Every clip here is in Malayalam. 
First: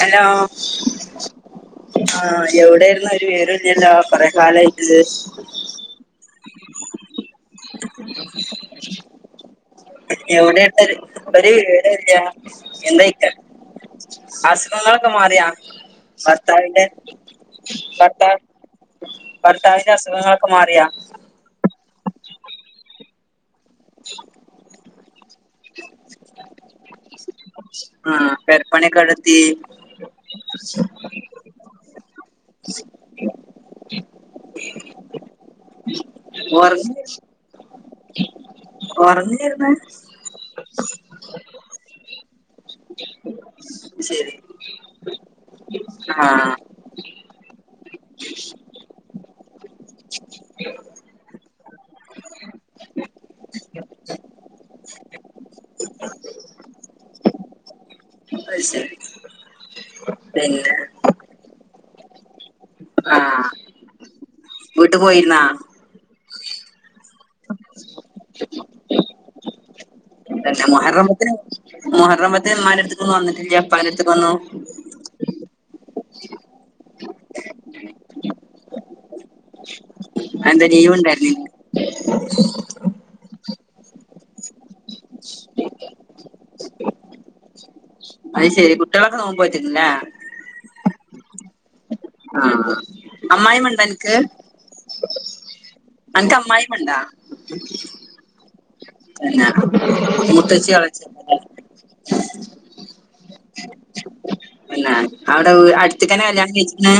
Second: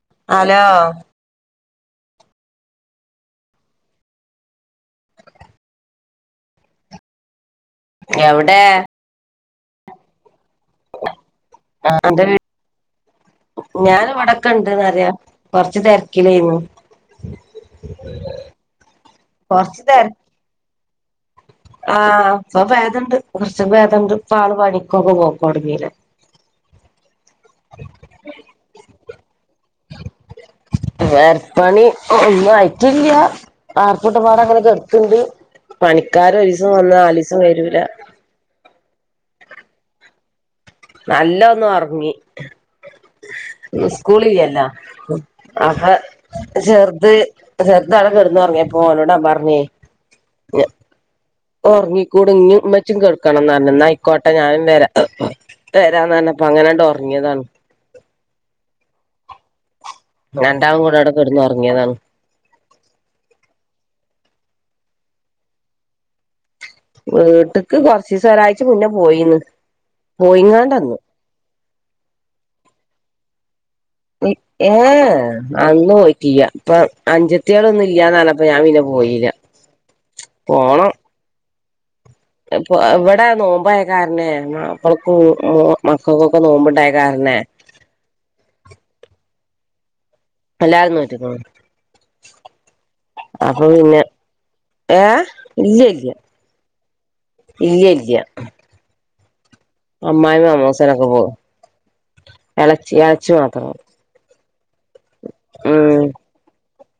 ഹലോ ആഹ്എവിടേയിരുന്നു ഒരു വിവരൊല്ല കൊറെ കാലായിട്ട് [inaudible] എവ്ടെ എവിടെട്ട്ഒരു വിവരു ആ എന്റെ വീ ഇല്ല ഞാൻ ഇവിടൊക്കെ അസുഖങ്ങളൊക്കെ ഇണ്ട്ന്നറിയാ മാറിയാ കൊറച്ച് തിരക്കിലായിരുന്നു ഭർത്താവിന്റെ ഭർത്ത് ഭർത്താവിന്റെ അസുഖങ്ങളൊക്കെ മാറ്യോ ആഹ് ഇപ്പൊ പേതണ്ട് കൊറചൊക്കെ പേതണ്ട് പ്പാള് പണിക്കൊക്കെ പോകും കൊട്ങ്ങില്ല [unintelligible] ആഹ് പെരപണി ഒക്കെ എഉടെത്തി പേര പ്പണി ഒന്നും ആയിട്ടില്ല വാർ കൂട്ട പാടങ്ങനെ കെട്ത്ത്ണ്ട് പണിക്കാര ഒരീസം വന്ന ഉറങ്ങി നാലിസം വരൂല ഒറങ്ങേര്ന്നെ നല്ലൊ ഒന്ന് ഒറങ്ങി ഇന്ന് ശരി സ്കൂളില്ലല്ലോ അപ്പൊ ആ ചെറ്ത് ചെറ്ത് അവിടെ കെടന്നു ഒറ്ങ്ങ്യപ്പോ ഓനോട് ഞാൻ പറഞ്ഞി ഒറങ്ങിക്കൂട് ഇഞ്ഞു ഇന്നച്ചും തെടക്കണംന്ന് പറഞ് ന്നാ ആയിക്കോട്ടെ ഞാനും വരാ വരാന്ന പറഞ്ഞപ്പോ അങ്ങനെണ്ട് ഒറ്ങ്ങിയതാണ് അയ് ശരി പിന്നെ രണ്ടാളും കൂടെ ഔടെ കെട്ന്നു ഒറങ്ങിയതാണ് ആ വീട്ട് പോയിരുന്നാ വീട്ട്ക്ക് കൊറ് ചീസം ഒരാഴ്ച്ച മുന്നെ പോയിന്ന് പിന്നെ പോയിങ്ങാണ്ടന്ന് മുഹറം പത്തിന്‌ മുഹറപ്പത്തിന് ഉമ്മാന്റെട്ത്ത് ക്കൊന്നും വന്ന്ട്ടില്ല ഏഹ് എ അന്ന് പോയിറ്റില്ല ഇപ്പ അഞ്ചത്ത്യളൊന്നും ഇല്ലാന്നറ്ഞ്ഞപ്പ ഞാൻ പിന്നെ പോയില്ല അ എന്താ ലീവ് ഉണ്ടായിരുന്നില്ലേ അപ്പൊ [unintelligible] ക്വ നോമ്പായക്കാരണെ [unintelligible] മക്കൾക്ക് മക്കൾക്കൊക്കെ നോമ്പുണ്ടായക്കാരണെ അഹ് ശെരി കുട്ട്യെളിക്കെ നോുമ്പോറ്റ് ണ്ല്ലേ എല്ലാരും നോറ്റ്ക്ക്ണ് ആഹ് അപ്പൊ അമ്മായിമ്മണ്ടോ പിന്നെ അനക്ക് ഏഹ് ഇല്ല്യല്ല അനക്ക് അമ്മായിമ്മണ്ടോ ഇല്ല്യല്ല ആഹ് അമ്മായിമ് അമ്മോസനൊക്കെ പോ ഉം എളച്ചി എളച്ചി മാത്ര അല്ല ഔടെ അടുത്ത്ക്കന്നെ കല്യാണം കഴിച്ക്ക്ണ്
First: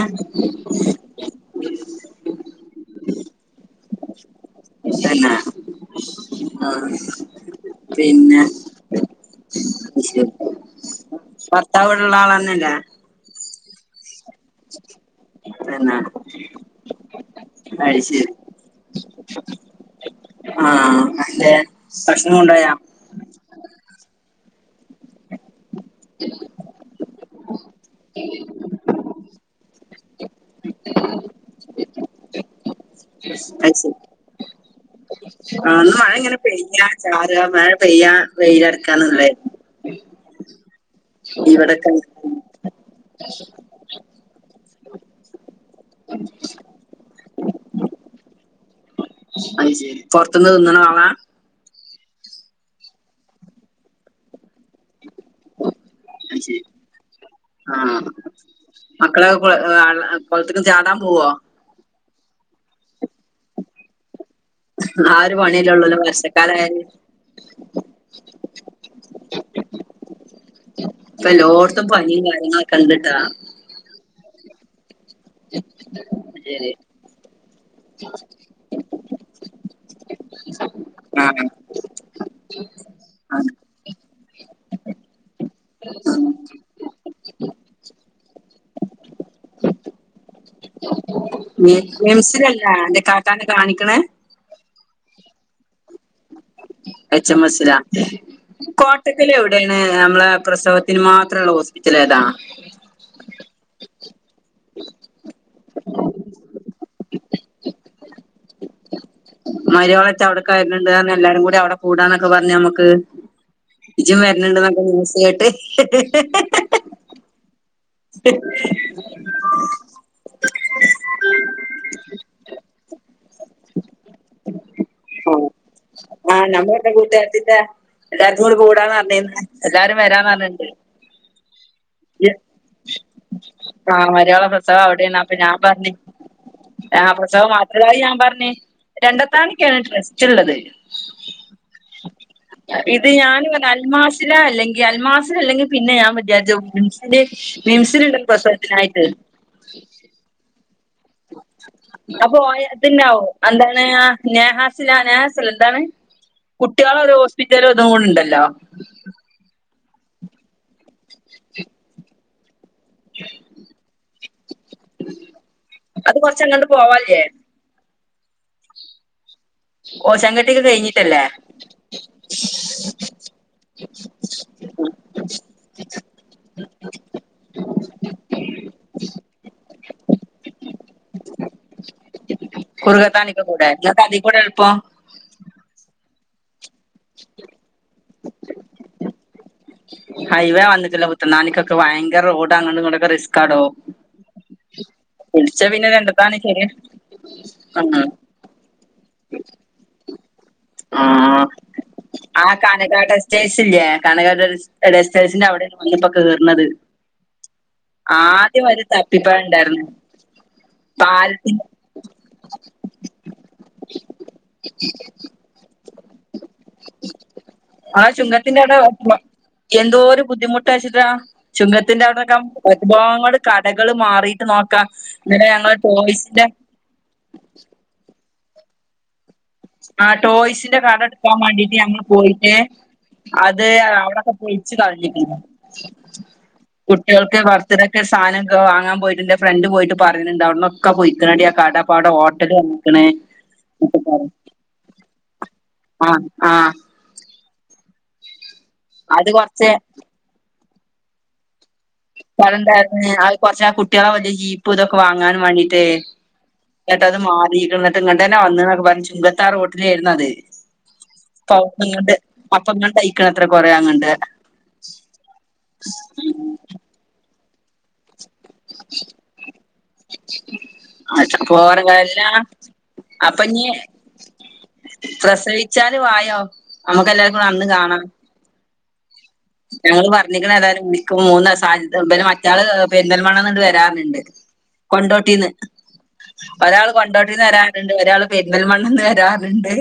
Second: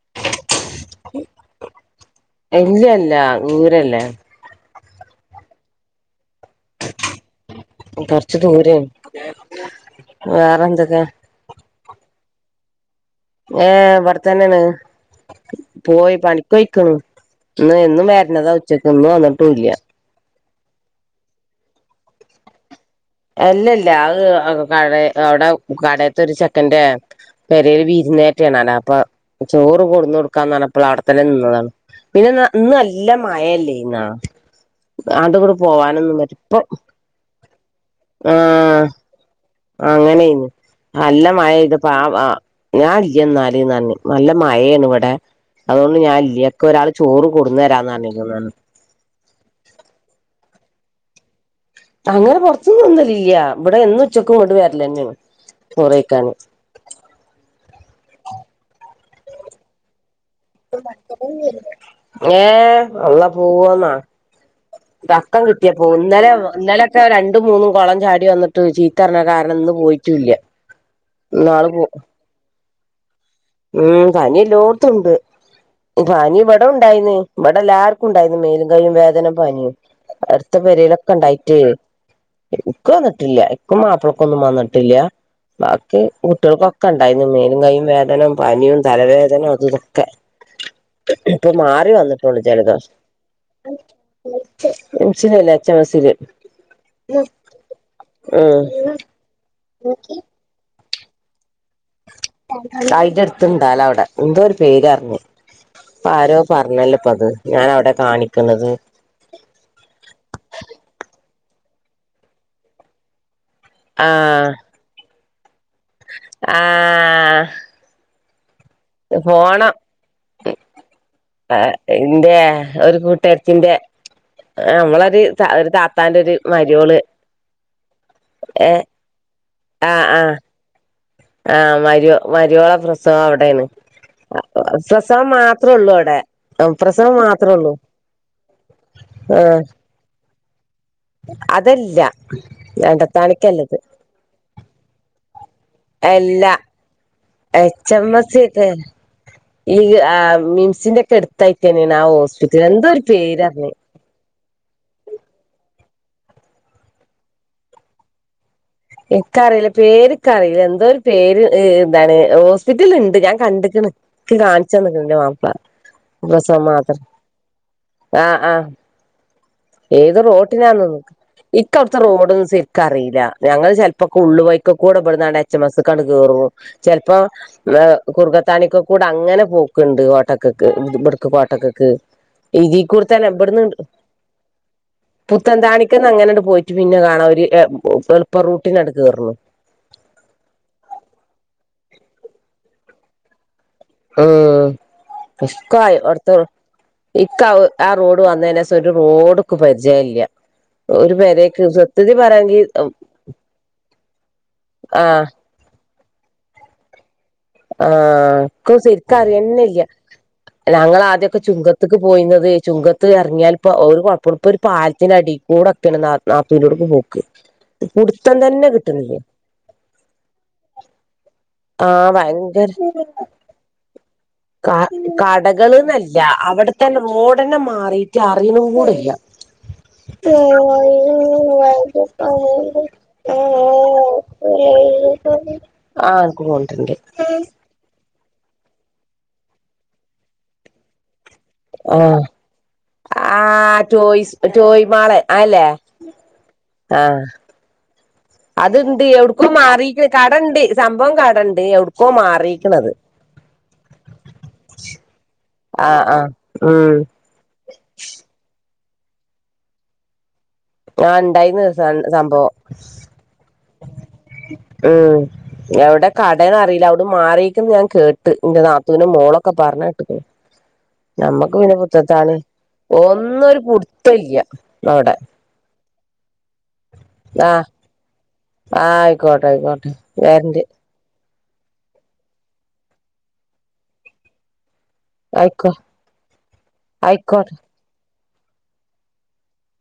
എല്ലല്ല ഊരല്ലേ പിന്നെ ആഹ് കൊറച്ച് പിന്നെ ദൂരെയാണ് വേറെന്തൊക്കെ ഭർത്താവ്ടുള്ള ആളാന്നല്ലെ ഏഹ് ഇബടെത്തന്നെണ് പിന്നെ പോയി പണിക്കോഴിക്ക്ണു ഇന്ന് അത് എന്നും ശരി വേര്ന്നതാ ഉച്ചക്ക്ക് ഇന്ന് വന്നിട്ടൂല്ല ആഹ്അന്റെ ഭക്ഷണം കൊണ്ടായ അല്ല ല്ല അഹ് കട അവിടെ കടയത്ത ഒരു ചെക്കൻറ പെരേൽ വിരുന്നെറ്റേണലാ അപ്പൊ ചോറ് കൊടുന്നൊടുക്കാന്ന്ണപ്പോൾ അവിടെത്തന്നെ നിന്നതാണ് പിന്നെ ഇന്ന നല്ല അത് ശരി മഴല്ലേന്നാ അത കൂടെ പോവാനൊന്നും പറ്റും ഇപ്പ ആ മഴ പെയ്യാ വെയിലടക്കാന്നല്ലേ ആ അങ്ങനെയ്നി നല്ല മഴ ഇത് പ ഞാൻ ഇല്ല എന്നാല് റഞ്ഞ് നല്ല മഴാണ് ഇവിടെ അതുകൊണ്ട് ഞാൻ ഇല്ല ക്ക് ഒരാള് ചോറ് കൊടന്ന് തരാന്ന് പറഞ്ഞരിക്കാണ് അത് ശരി പൊറത്തുന്ന് തിന്ന്ണ ആളാ അങ്ങനെ പുറത്തുനിന്ന്ലില്ല ഇവിടെ എന്നും ഉച്ചക്കും ഇ ങ്ങോട്ട് വര ലെന്യാണ് ചോറെയ്ക്കാന് അത് ശരി മക്കള് കൊളത്ത്ക്ക് ചാടാൻ പോവോ ഏ അള്ളാ പോവോന്നൊ ആ ഒരു തക്കം പണിയല്ലേ കിട്ടിയപ്പോവും ഉള്ളൂല്ലോ ഇന്നലെ വർഷക്കാലായാല് ഇന്നലെൊക്കെ രണ്ടും മൂന്നും കുളം ചാടി വന്നിട്ട് ചീത്തറിഞ്ഞ കാരണം ഇന്ന് പോയിട്ടുല്ല ഇപ്പ എല്ലോടത്തും പനിയും കര്യങ്ങള് ഇണ്ടിട്ടാ ഉം പനി ലോട്ത്തുണ്ട് പനി ഇവിടം ശരി ഉണ്ടായിന്ന് ഇവിടം എല്ലാർക്കും ഉണ്ടായിന്ന് മേലും കയും വേദനയും പനിയും അടുത്ത പെരയിലൊക്കെ ആഹ് ഉണ്ടായിട്ടേ എന്ക് വന്നിട്ടില്ല ഇൻക്കും മാപ ക്കൊന്നും വന്നിട്ടില്ല ബാക്കി കുട്ടികൾക്കൊക്കെ ഉണ്ടായി മേലും കൈയും വേദനേ പനിയും തലവേദന അതുതൊക്കെ ഇപ്പൊ മാറി വന്നിട്ടുണ്ട് മിംസിലല്ല ജലദോഷം അന്റെ കാക്കാനെ കാണിക്കണേ ഉ മിംസിലല്ല എച്ച് മെസി ല് എച് എംസില ഉം കോട്ടക്കൽ എവിടെയാണ് നമ്മളെ പ്രസവ ഇതിന് മാത്രമുള്ള ഹോസ് അയിന്റെ അടുത്ത് ഇണ്ടാല അവിടെ എന്തോ ഒരു പേര്റിഞ്ഞ അപ്പ ആരോ പറഞ്ഞല്ലപ്പ അത് ഞാൻവിടെ കാണി മരിയോളേച്ച അവിടെ കണ്ട് ക എല്ലാരും കൂടി അവിടെ കൂടാന്നൊക്കെ പറഞ്ഞ് നമുക്ക് ഇജും ആഹ് വരുന്നുണ്ട് ക്കെ [unintelligible] ആഹ് പോണം എന്റെ ഒരു കൂട്ടുകാ ത്തിന്റെ നമ്മളൊരു ഥാ ഓഹ് ഒരുതാ ആഹ് മ്മളത്തെകൂട്ടുകാരത്തിട്ടഎല്ലാർക്കും കൂടി ഏഹ് കൂടാന്ന് പറഞ്ഞി എല്ലാരും എല്ലാരും ആഹ് വരാന്ന് ആഹ് പറഞ്ഞ് ആഹ് മരി മരിയോളെ പ്രസവം അവിടെന്ന് ആഹ് മര്യാളെ പ്രസവം മാത്രേ ഉള്ളൂ അവിടെ. ആ പ്രസവം മാത്രേ പ്രസാവം ഉള്ളൂ മാത്രായി ഞാൻ പറഞ്ഞേ ആഹ് രണ്ടത്താണക്കാണ് ട്രസ്റ്റ് ഉള്ളത്. അതല്ല ഇത് ഞാൻ എടത്താണിക്കല്ലത് അൽമാസില അല്ലെങ്കിൽ അൽമാസില അല്ലെങ്കിൽ പിന്നെ പിന്നെ ഞാൻ അല്ല വിചാരിച്ച് മിംസില് എച്ച് എം മിംസിലിണ്ട് എസ് ഒക്കെ പ്രസവത്തിനായിട്ട്. ഈ മിംസിന്റെ ഒക്കെ എടുത്തായിട്ട് തന്നെയാണ് ആ അപ്പോ ഹോസ്പിറ്റൽ എന്തോ ഒരു പോയാത്തിന്നാവു പേരറിഞ്ഞ് ന്താണ്. നഹാസില നഹാസൽ എന്താണ് കുട്ടികളെ ഒരു ഹോസ്പിറ്റല ഒതും ണ്ടല്ലോ. പേര് കറില്ല എന്തോ ഒരു പേര് ഹ് എന്താണ് ഹോസ് പിറ്റല് ഇണ്ട് ഞാൻ കണ്ടിക്ക്ണ് ഇച്ച് കാണിച്ചെന്ന്ക്ക്ണ് ന്റെ മാപ്പിള അത് കൊറച്ചങ്ങട്ട് പോവാലെ ആഹ് ആഹ് ഓ ഏത് ചെങ്കട്ടിയൊക്കെ റോട്ടിനാന്നു കഴിഞ്ഞിട്ടല്ലേ ൻക്ക ഇക്ക അവിടുത്തെറോഡൊന്നും ശരിക്ക അറിയില ഞങ്ങള് ചെലപ്പോ ക്കെ ഉള് വയിക്കക്കൂടെ ഇമ്പടന്നാണ്ട് എച്ച മസ്ക്ക് ആണ്ട് കേറും ചെൽപ്പം കുർഗത്താണിക്കകൂടെ അങ്ങനെ പോക്കുണ്ട് കോട്ടകക്ക്. ടക്ക് കോട്ടകക്ക് ഇതിക്കൂടുത്തന്നെ കുറുകത്താണിക്ക് ബട്ന്ന് കൂടെ ഇങ്ങക്ക് അതി കൂടെ എളുപ്പം പുത്തൻന്താണിക്കന്ന് അങ്ങനണ്ട് പോയിട്ട് പിന്നെ കാണാം ഒര് ഇപ്പൊ റൂട്ടിനട് കേറർണു. ഹൈവേ വന്നിട്ടില്ലേ പുത്ത നാനിക്കൊക്കെ ഭയങ്കര റോഡ് അങ്ങട്ട് ഇങ്ങടെക്കെ റിസ്ക്ക് ആ ടോ. ഉം പിന്നെ രണ്ടത്താണി [unintelligible] ശരി ഇക്ക ആ ഉം റോഡ് വന്നെനേശം ഒരു റോഡ് ക്ക് പരിചയല്ല. ആ, ആ കണക്കാട് റെസ്റ്റ്റ്റേഴ്സ് ഇല്ലോ കണക്കാട് ആ സ്റ്റേഴ്സിന്റെ അവിടെ വന്ന്പ്പ കഴറുന്നത്. ആഹ, ഇക്ക് ശരിക്ക തപ്പിപ്പഴം അറിയന്നല്ല. ഉണ്ടായിരുന്നു ഞങ്ങൾ ആദ്യക്കെ പാലത്തിന്റെ ചുങ്കത്തക്ക് പോയിന്നത് ചുങ്കത്ത് ഇറങ്ങിയാ പ്പംഒരു കുഴപ്പ ഇപ്പൊ ഒരു പാലത്തിന അടി കൂടെ ഒക്കെ നാത്തു നാത്തൂനോട്ക്ക് പോക്ക്. ആ പുടുത്തം ചുഖത്തിന്റെ തന്നെ അട കിട്ടണില്ല എന്തോ ഒരു ബുദ്ധിമുട്ടച്ചിട്ട. ആഹ് ഭയങ്കര ചുഖത്തിന്റെഅവിടെൊക്കെഒരു പാട്, കടകൾ മാറിയിട്ട് നോക്കാം ഇന്നലെ ഞങ്ങൾ ടോയ്സിന്റെ അവിടത്തെന്നെ റോഡ് തന്നെ മാറിട്ട് അറിണു കൂടില്ല. ആ ടോയ്സിന്റെ കടടുക്കാൻ മാണ്ടിട്ട്, ഞങ്ങൾ പോയിട്ട് അത് അവിടെൊക്കെ പെളിച്ച് കള നീട്ട്ണ്. ആഹ് അനക്ക് പോണ്ടിട്ടുണ്ട് കുട്ടികൾക്ക്ബർത്ത്ഡേക്ക് സാധനം വാങ്ങാൻ പോയിട്ട് എന്റെ ഫ്രണ്ട് പോയിട്ട് പറന്നുണ്ട് അവിടൊക്കെ പോയ്. അതാടി, കടപ്പാട ആഹ് ഹോട്ടൽ വന്ന്ക്ക്ണ്. ജോയി മാളെ ആല്ലേ. ആ ആഹ? അത്ണ്ട് അത് ഔട്ക്കും കൊറച്ച് മാറിക്ക്ണ് കടണ്ട് സംഭവം കടണ്ട് ഔ [unintelligible] കുറച് കുട്ടികളെ ജീപ്പ ഇതൊക്കെ വാങ്ങാൻ വേണ്ടിട്ട്. ആഹ് ആഹ് ഉം ഇങ്ങട്ട് മാറീണ് എന്നിട്ട് ഇങ്ങട്ട്ന്നെ വന്നൊക്കെ പറഞ്ഞഞ് ചുങ്കത്താ റോട്ടില ആരുന്നു അത്. ആഹ് ഇണ്ടായിന്ന് പപ്പങ്ങണ്ട് സംഭവം പപ്പങ്ങഴക്കണ അത്ര കൊറ അങ്ങണ്ട്. ഉം. എവിടെ കടന അറിയില്ല അവിടെ മാറിരിക്കന്ന് ഞാൻ കേ ്ഇന്റെ നാത്തുവിനെ മോളൊക്കെ പറഞ്ഞേട്ട്ക്ണ്. അപ്പൊ നമ്മക്ക് പിന്നെ ഓരല്ല അപ്പൊ പുത്തത്താണിഒന്നും ഒരു ഇനി പുടുത്തല്ല അവിടെ. ഉച്ചാല് വായോ നമ്മുക്ക് എല്ലാവർക്ക കൂടി അന്ന് കാണാം. ആ ഞങ്ങള്. പറഞ്ഞിക്കണ്ഏായാലും മൂന്ന്സം. [unintelligible] മറ്റാള് പെന്തൽമണെന്ന്, വരാർന്നു. കൊണ്ടോട്ടീന്ന് ആയിക്കോ ഒരാൾ കൊണ്ടോട്ടീന്ന് ആയിക്കോട്ടെ വരാറുണ്ട് ഒരാൾ പെരീന്തമൽമണ്ണിൽ നിന്ന് വരാ ണ്ട്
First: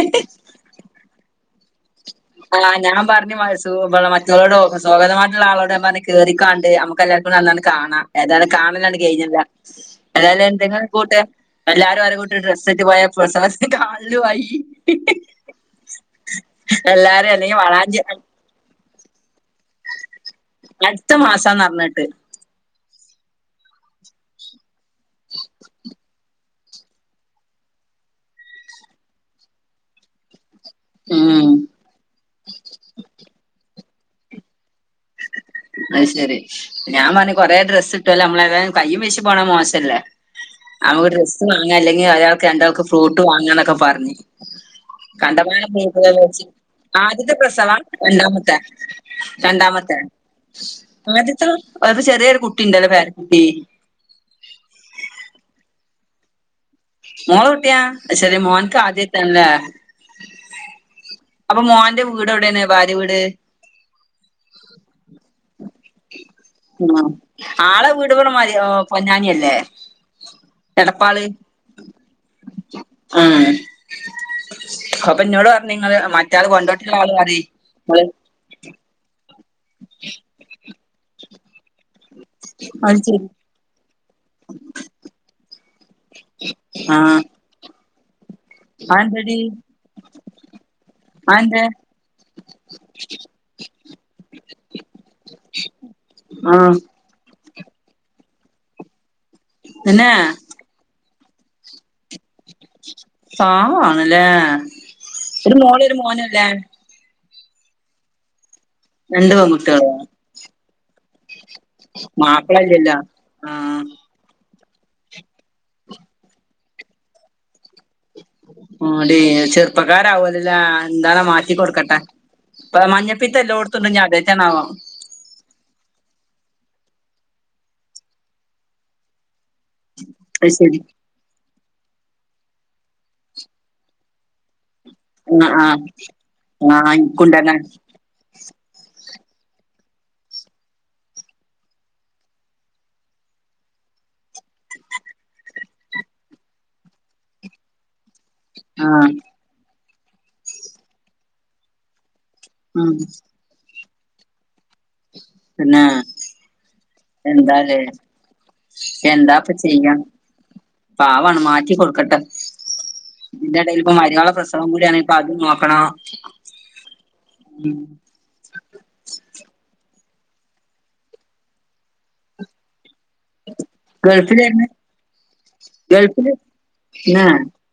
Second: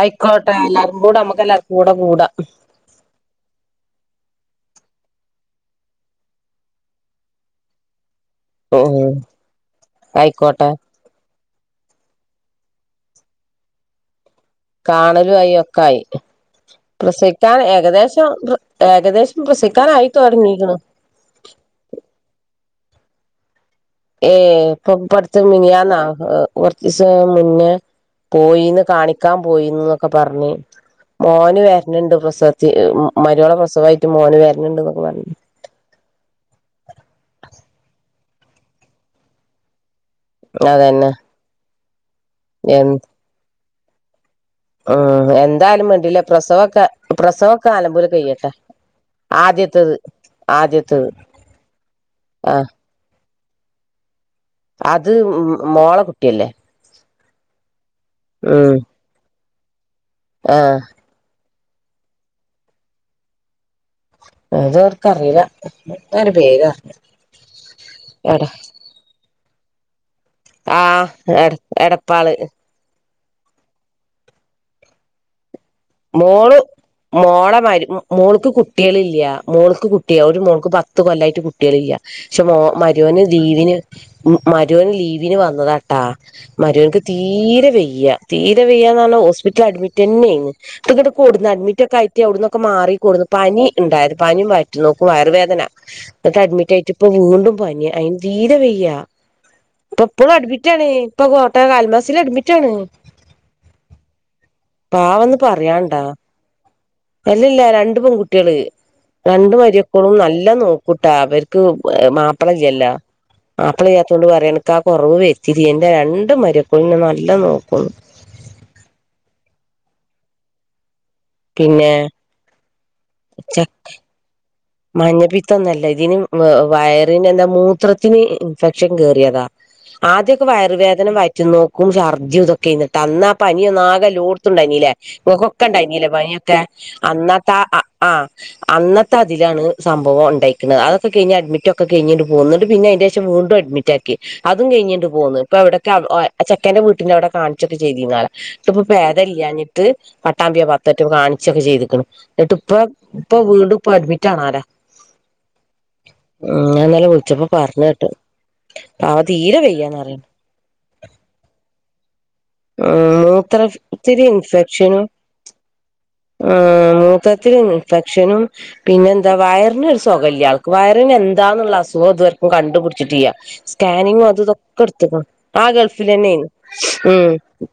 ആയിക്കോട്ടെ എല്ലാർക്കും കൂടെ നമ്മുക്ക് എല്ലാർക്കും കൂടെ കൂടാ ആഹ് ഞാൻ പറഞ്ഞു [unintelligible] മറ്റുള്ളളോട് സ്വാഗതമായി. [unintelligible] പറ കേറാണ്ട് നമുക്ക് എല്ലാവർുംൂടി അനാണ് കാണാം ഏതായാലും കാണലാണ് ഉം കഴിഞ്ഞില്ല ഏതായാലും ആയിക്കോട്ടെ എന്തെങ്കിലും കൂട്ട എല്ലാരും ഓരോ കൂട്ട് ഡ്രസ്സ് ആയിട്ട്പോയ പ്രസ [unintelligible] കാണു ആയി, കാണലും ആയി ഒക്കെ ആയി എല്ലാരും അല്ലെങ്കി പ്രസിക്കാൻ വളാഞ്ചി ഏകദേശം ഏകദേശം പ്രസവിക്കാനായി. തുടങ്ങിക്ക്ണ് അടുത്ത മാസാന്ന് അറിഞ്ഞിട്ട്- ഏ ഇപ്പൊ അടുത്ത് മിനിയാന്നാ കുറച്ച് ദിവസമുന്നേ പോയിന്ന് കാണിക്കാൻ പോയിന്നൊക്കെ പറഞ്ഞ് ഉം മോന് വരണുണ്ട് പ്രസവത്തി മരുമോളുടെപ്രസവമായിട്ട് മോന് വരണ്ടുണ്ട് എന്നൊക്കെ പറഞ്ഞു. അത് ശരി. ഞാൻ പറഞ്ഞഞ് കൊറെേ ഡ്രസ്സ് കിട്ടുവല്ലേ നമ്മളേ തായും കയ്യും വിശിപോണേ മോശമല്ലേ? ഒരു അതന്നെ ഡ്രസ്സ് വാങ്ങാൻ അല്ലെങ്കിൽ ഒരാൾക്ക് എ രണ്ടാൾക്ക് ഫ്രൂട്ട് വാങ്ങാന്നൊക്കെ പറഞ്ഞ് ഉം കണ്ടമാനം എന്തായാലും പേര് വേണ്ടില്ല വച്ച് പ്രസവൊക്കെ ആദ്യത്തെ പ്രസവൊക്കെ പ്രസവവാ? നല്ലമ്പോലെ കയ്യട്ടെ രണ്ടാമത്തെ? ആദ്യത്തത് രണ്ടാമത്തെ. ആദ്യത്തത് ഒരു ചെറിയൊരു കുട്ടി ആഹ് ഉണ്ടല്ലോ? പേരകുട്ടി? ല്ലെ? മോളുടെ കുടിയാ ശരി മോന്റെ ആദ്യത്തെ അല്ലേ? ആഹ് അപ്പൊ മോന്റെ വീട് എവിടെയാണ്? ഭാര്യ വീട്? അത അവർക്കറിയില്ല. എന്തോ ഒരു പേര് പറഞ്ഞ്. ആഹ് ആളെ വീട് മതി പൊന്നാനിയല്ലേ? ആ എടപ്പാള് എ എടപ്പാള്. ആ അപ്പൊഎന്നോട് പറഞ്ഞ മോള് മോളെ മരി ഇങ്ങള് മോൾക്ക് കുട്ടികളില്ല. മോൾക്ക് കുട്ടിയാ. ഒരു മോൾക്ക് പത്ത് കൊല്ലായിട്ട് കുട്ടികൾ ഇല്ല. പക്ഷെ മോ- അത് ശരി ആഹ് തീരെ വയ്യ തീരെ വയ്യാന്ന്പറഞ്ഞാ അതെന്തടി ഹോസ്പിറ്റലില്അഡ്മിറ്റ് തന്നെയാണ്. ട്ട് ഗണ്ട് കൂടുന്നു അതെന്തേ അഡ്മിറ്റ് ഒക്കെ ആയിട്ടി അവിടന്നൊക്കെ മാറിക്കൂടുന്നു പനി ഉണ്ടായിത് പനിയും വയറ്റ്നോക്കും വയറുവേദന നെട്ട് അഡ്മിറ്റ് ആഹ് ആയിട്ട് ഇപ്പ വി ണ്ടും പനി അതിന് തീരെ വയ്യ. ഇപ്പ പിന്നെ ഇപ്പോഴും അഡ്മിറ്റാണ്. ഇപ്പ കോട്ടക്കൽ അൽ മാസിൽഅഡ്മിറ്റ് പാവമാണല്ലേ പാവന്ന് ഒരു മോളും ഒരു പറയാണ്ടാ മോനും അല്ലേ? അല്ലല്ല രണ്ട് പെൺകുട്ടികള്. രണ്ട് രണ്ടു പെൺകുട്ടികളോ മരുമക്കളും നല്ല നോക്കൂട്ടാ അവർക്ക് ക്ക് മാപ്പിള ഇല്ലല്ലോ. ആഹ് മാപ്പിള ഇല്ലാത്ത കൊണ്ട് പറയണ ക്കാ കുറവ് വത്തിരിയില്ല. എന്റെ രണ്ടു മരുമക്കളും നല്ല നോക്കുന്നു. ആടി ചെറുപ്പക്കാരാവലല്ല എന്താലു പിന്നെ മാറ്റികൊടുക്കട്ടെ. ഇപ്പ മഞ്ഞപ്പിത്തംഎല്ലാം ഒടുത്തു ഉണ്ട്. അധെറ്റ ആണോആവോ? മഞ്ഞപ്പിത്തം ഒന്നല്ല ഇതിന് വയറിന്റെ എന്താ മൂത്രത്തിന് ഇൻഫെക്ഷൻ കേയറിയതാ. ആദ്യൊക്കെ അത് ശരി വയറുവേദന വയറ്റിനോ കും ശർദ്ദി ഇതെക്കെയായിരുന്നു. അന്നാ ആ പനിഎല്ലോടുത്തുഉണ്ടായിനി ല്ലേ? ആഹ് നമ്മുക്കൊക്കെ ആഹ് ഉണ്ടായിനി പനിയൊക്കെ ആഹ് ഇൻക്കുണ്ടങ്ങനെ അന്നത്തെ ആ അന്നത്തെ അതിലാണ് സംഭവം ഉണ്ടായിക്കുന്നത്. അതൊക്കെ കഴിഞ് അഡ്മിറ്റൊക്കെ കഴിഞ്ഞിപോകുന്നുപിന്നെ അതിനു ശേഷംവീണ്ടും അഡ്മിറ്റാക്കി. അതും കഴിഞ്ഞിട്ട് പോന്നു. ഇപ്പൊ അവിടെക്കെ ചെക്കന്റെ വീട്ടിന്റെ അവിടെ കാണിച്ചൊട്ട് ചെയ്തിരന്നാല നിട്ട് ഇപ്പൊ ആഹ് ഭേദം ഇല്ലാഞ്ഞിട്ട് പട്ടാമ്പി അ ഭാഗത്തൊക്കെ കാണിച്ചൊക്കെ ചെയ്തിക്കണ്. എന്നട്ട് ഇപ്പ ഉം ഇപ്പൊ വീണ്ടും ഇപ്പ അഡ്മിറ്റ് ആല്ലേ? പിന്നെ ഉം. ഞാനിന്നലെ വിളിച്ചപ്പം എന്താലേ പറഞ്ഞ് കേട്ട്. പാവം എന്താപ്പ തീരെ ചെയ്യാ വയ്യാന്ന് പറഞ്ഞ്. പാവാണ് മാറ്റി കൊടുക്കട്ടെ. ഇതിന്റെ ഇടയിൽ ഇപ്പ മൂത്രത്തിരി മരിമകളുടെ പ്രസവം കൂടിയാണ് ഇപ്പൊ അതും നോക്കണം. ഉം. മൂത്രത്തിൽ ഉം ഇൻഫെക്ഷനും പിന്നെന്താവ വയറിന് ഒരു സുഖമില്ല ആൾക്ക് വയറിന് എന്താന്നുള്ള അസുഖം ഇതുവരെയ്ക്കും കണ്ടുപിടി ട്ടില്ല. സ്കാനിങ്ങും അത് ഗൾഫിലായിരുന്നു ഇതൊക്കെ എടുത്തേക്കണു. ആ ഗൾഫിൽ ഗൾഫില് തന്നെയാ. ഉം. ആ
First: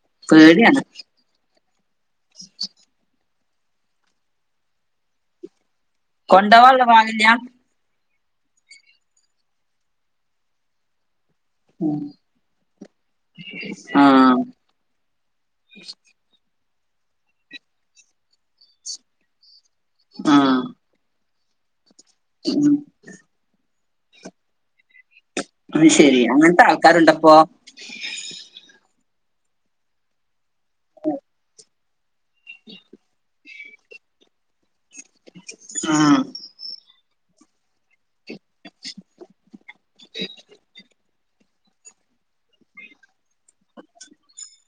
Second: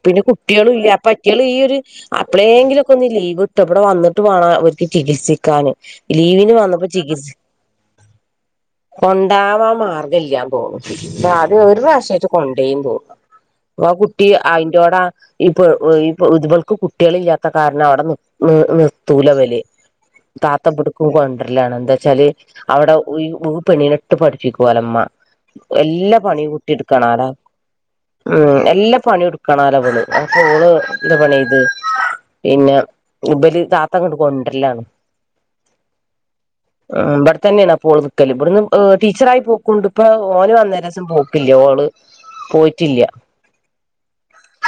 പിന്നെ കുട്ടികളും പേടിയാണ് ഇല്ല അ പറ്റികള് ഈ ഒരുത് അപ്പളെങ്കിലൊക്കെ ലീവ് കിട്ടി ഇവിടെ വന്നിട്ട് വേണം അവർക്ക് ചികിത്സിക്കാന് ലീവിന് കൊണ്ടോവാനുള്ള വന്നപ്പോ ഭാഗില്ല ചികിത്സ കൊണ്ടാവാൻ മാർഗമില്ലണ് തോന്നുന്നു അ അദ്യ ഒരു പ്രാവശ്യമായിട്ട് കൊണ്ടേയി തോനുന്നു ആ കുട്ടി അതിന്റെറോടാ ഇപ്പൊ ഇ ഇത് വ ക്ക് കുട്ടികൾ ഇല്ലാത്ത കാരണം അവിടെ നിർത്തൂല ഇവൽ ആ താത്ത ഇബട്ക് കൊണ്ടുറും [unintelligible] എന്താ വെച്ചാല് ഉം അവിടെ ഇ പെണീനെട്ട് പഠപ്പികോളേ ഇമ്മ അത് എല്ലാ ശെരി പണിം അങ്ങനത്തെ കൂട്ടി എടുക്കാനൊലെ ആൾക്കാരുണ്ടപ്പോ ഉം എല്ലാ പണിയ എടുക്ക കണാലവ ള് അപ്പൊ ഓള് ന്ദ് പണി ചെയ്‌ത് പിന്നെ ഉബൽ താത്ത അങ്ങോട് കൊണ്ടല്ലാണ് ആ ഉ ഇവിടെ തന്നെയണാ ഓൾ നിക്കൽ ഇവിടുന്ന് ടീച്ചറായി പോക്കുണ്ട് ഇപ്പൊ ഓന് വന്നേരസം പോ ക്കില്ല ഓള് പോയിറ്റില്ല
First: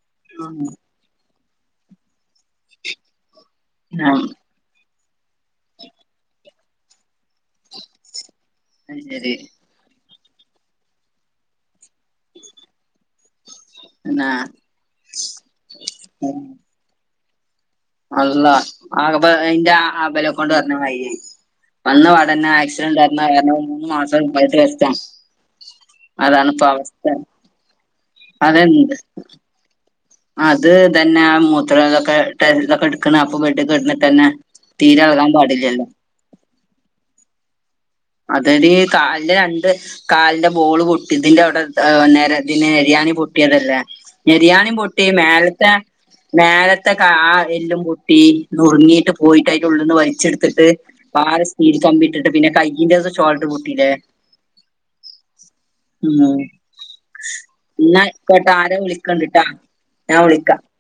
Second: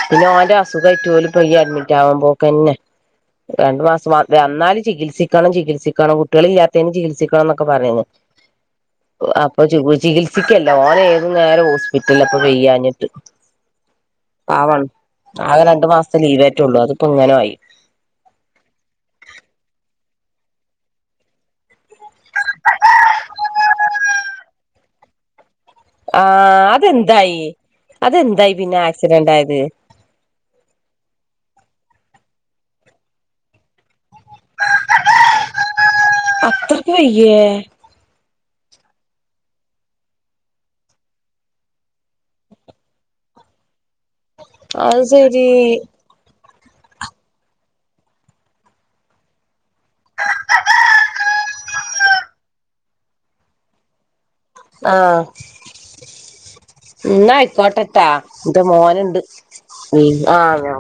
പിന്നെ ഓന്റെ അസുഖം ഏറ്റ് ഓല് പ്പ ഇ അഡ്മിറ്റ് ആവാൻ പോക്കെന്നെ രണ്ടു ആ മാസം വന്നാല് ചികിത്സിക്കണം ചികിത്സിക്കണം കുട്ടികളെ ഇല്ലാത്തേന് ചികിത്സിക്കണം ക്കെ പറയുന്നു അത് ശരി അപ്പൊ ചി ിക്കല്ല ഒന് ഏതു നേരം ഹോസ്പിറ്റല ഇപ്പ വെയ്യഞ്ഞിട്ട് എന്നാ പാവണ് ആകെ രണ്ടു മാസത്തെ ലീവറ്റള്ളൂ അതിപ്പോ ഇങ്ങനെ ആയി അല്ല ആകപ്പ അന്റെ അ ബലം കൊണ്ട് പറഞ്ഞമാതിരിയായി വന്നപടന്നന്നെ ആക്സിഡന്റ് ആയിരുന്ന കാരണം മൂന്ന് മാസം [unintelligible] റസ്‌റ്റ ആ അതാണ്പ്പ അവസ്ഥ അതെന്തായി അതെന്തായി പിന്നെ അതെന്ത് ആക്സിഡന്റ് ആയത് അത് തന്നെ മൂത്ര എടുക്ക അപ്പൊ തന്നെ തീരെ പാടില്ലല്ലോ അത്രക്ക് വയ്യേ അതത് ഈ കാലിന്റെ രണ്ട് കാലിന്റെ ബോള് പൊട്ട് ഇതിന്റെ അവിടെ നേ ഇന് എരിയാനി പൊട്ടിയതല്ലേ മെരിയാണിയ പൊട്ടി അത് ശരി മേലത്തെ നേലത്തെ ആ എല്ലും പൊട്ടി നുറുങ്ങിയിട്ട് പോയിട്ടായിട്ട് ഉള്ളിൽന്ന് വഴച്ചെടുത്തിട്ട് ആ സ്പീൽ കമ്പി ഇട്ടിട്ട് പിന്നെ കയ്യിിന്റെ ോൾട്ട് പൂട്ടീല്ലേ ആഹ ആ ഇന്ന ആയിക്കോട്ടട്ടാ ഇന്റെ മോനുണ്ട് വിളിക്കണ്ട് ട്ടാ ഉ ഞാൻ ആഹ വിളിക്കാം നോ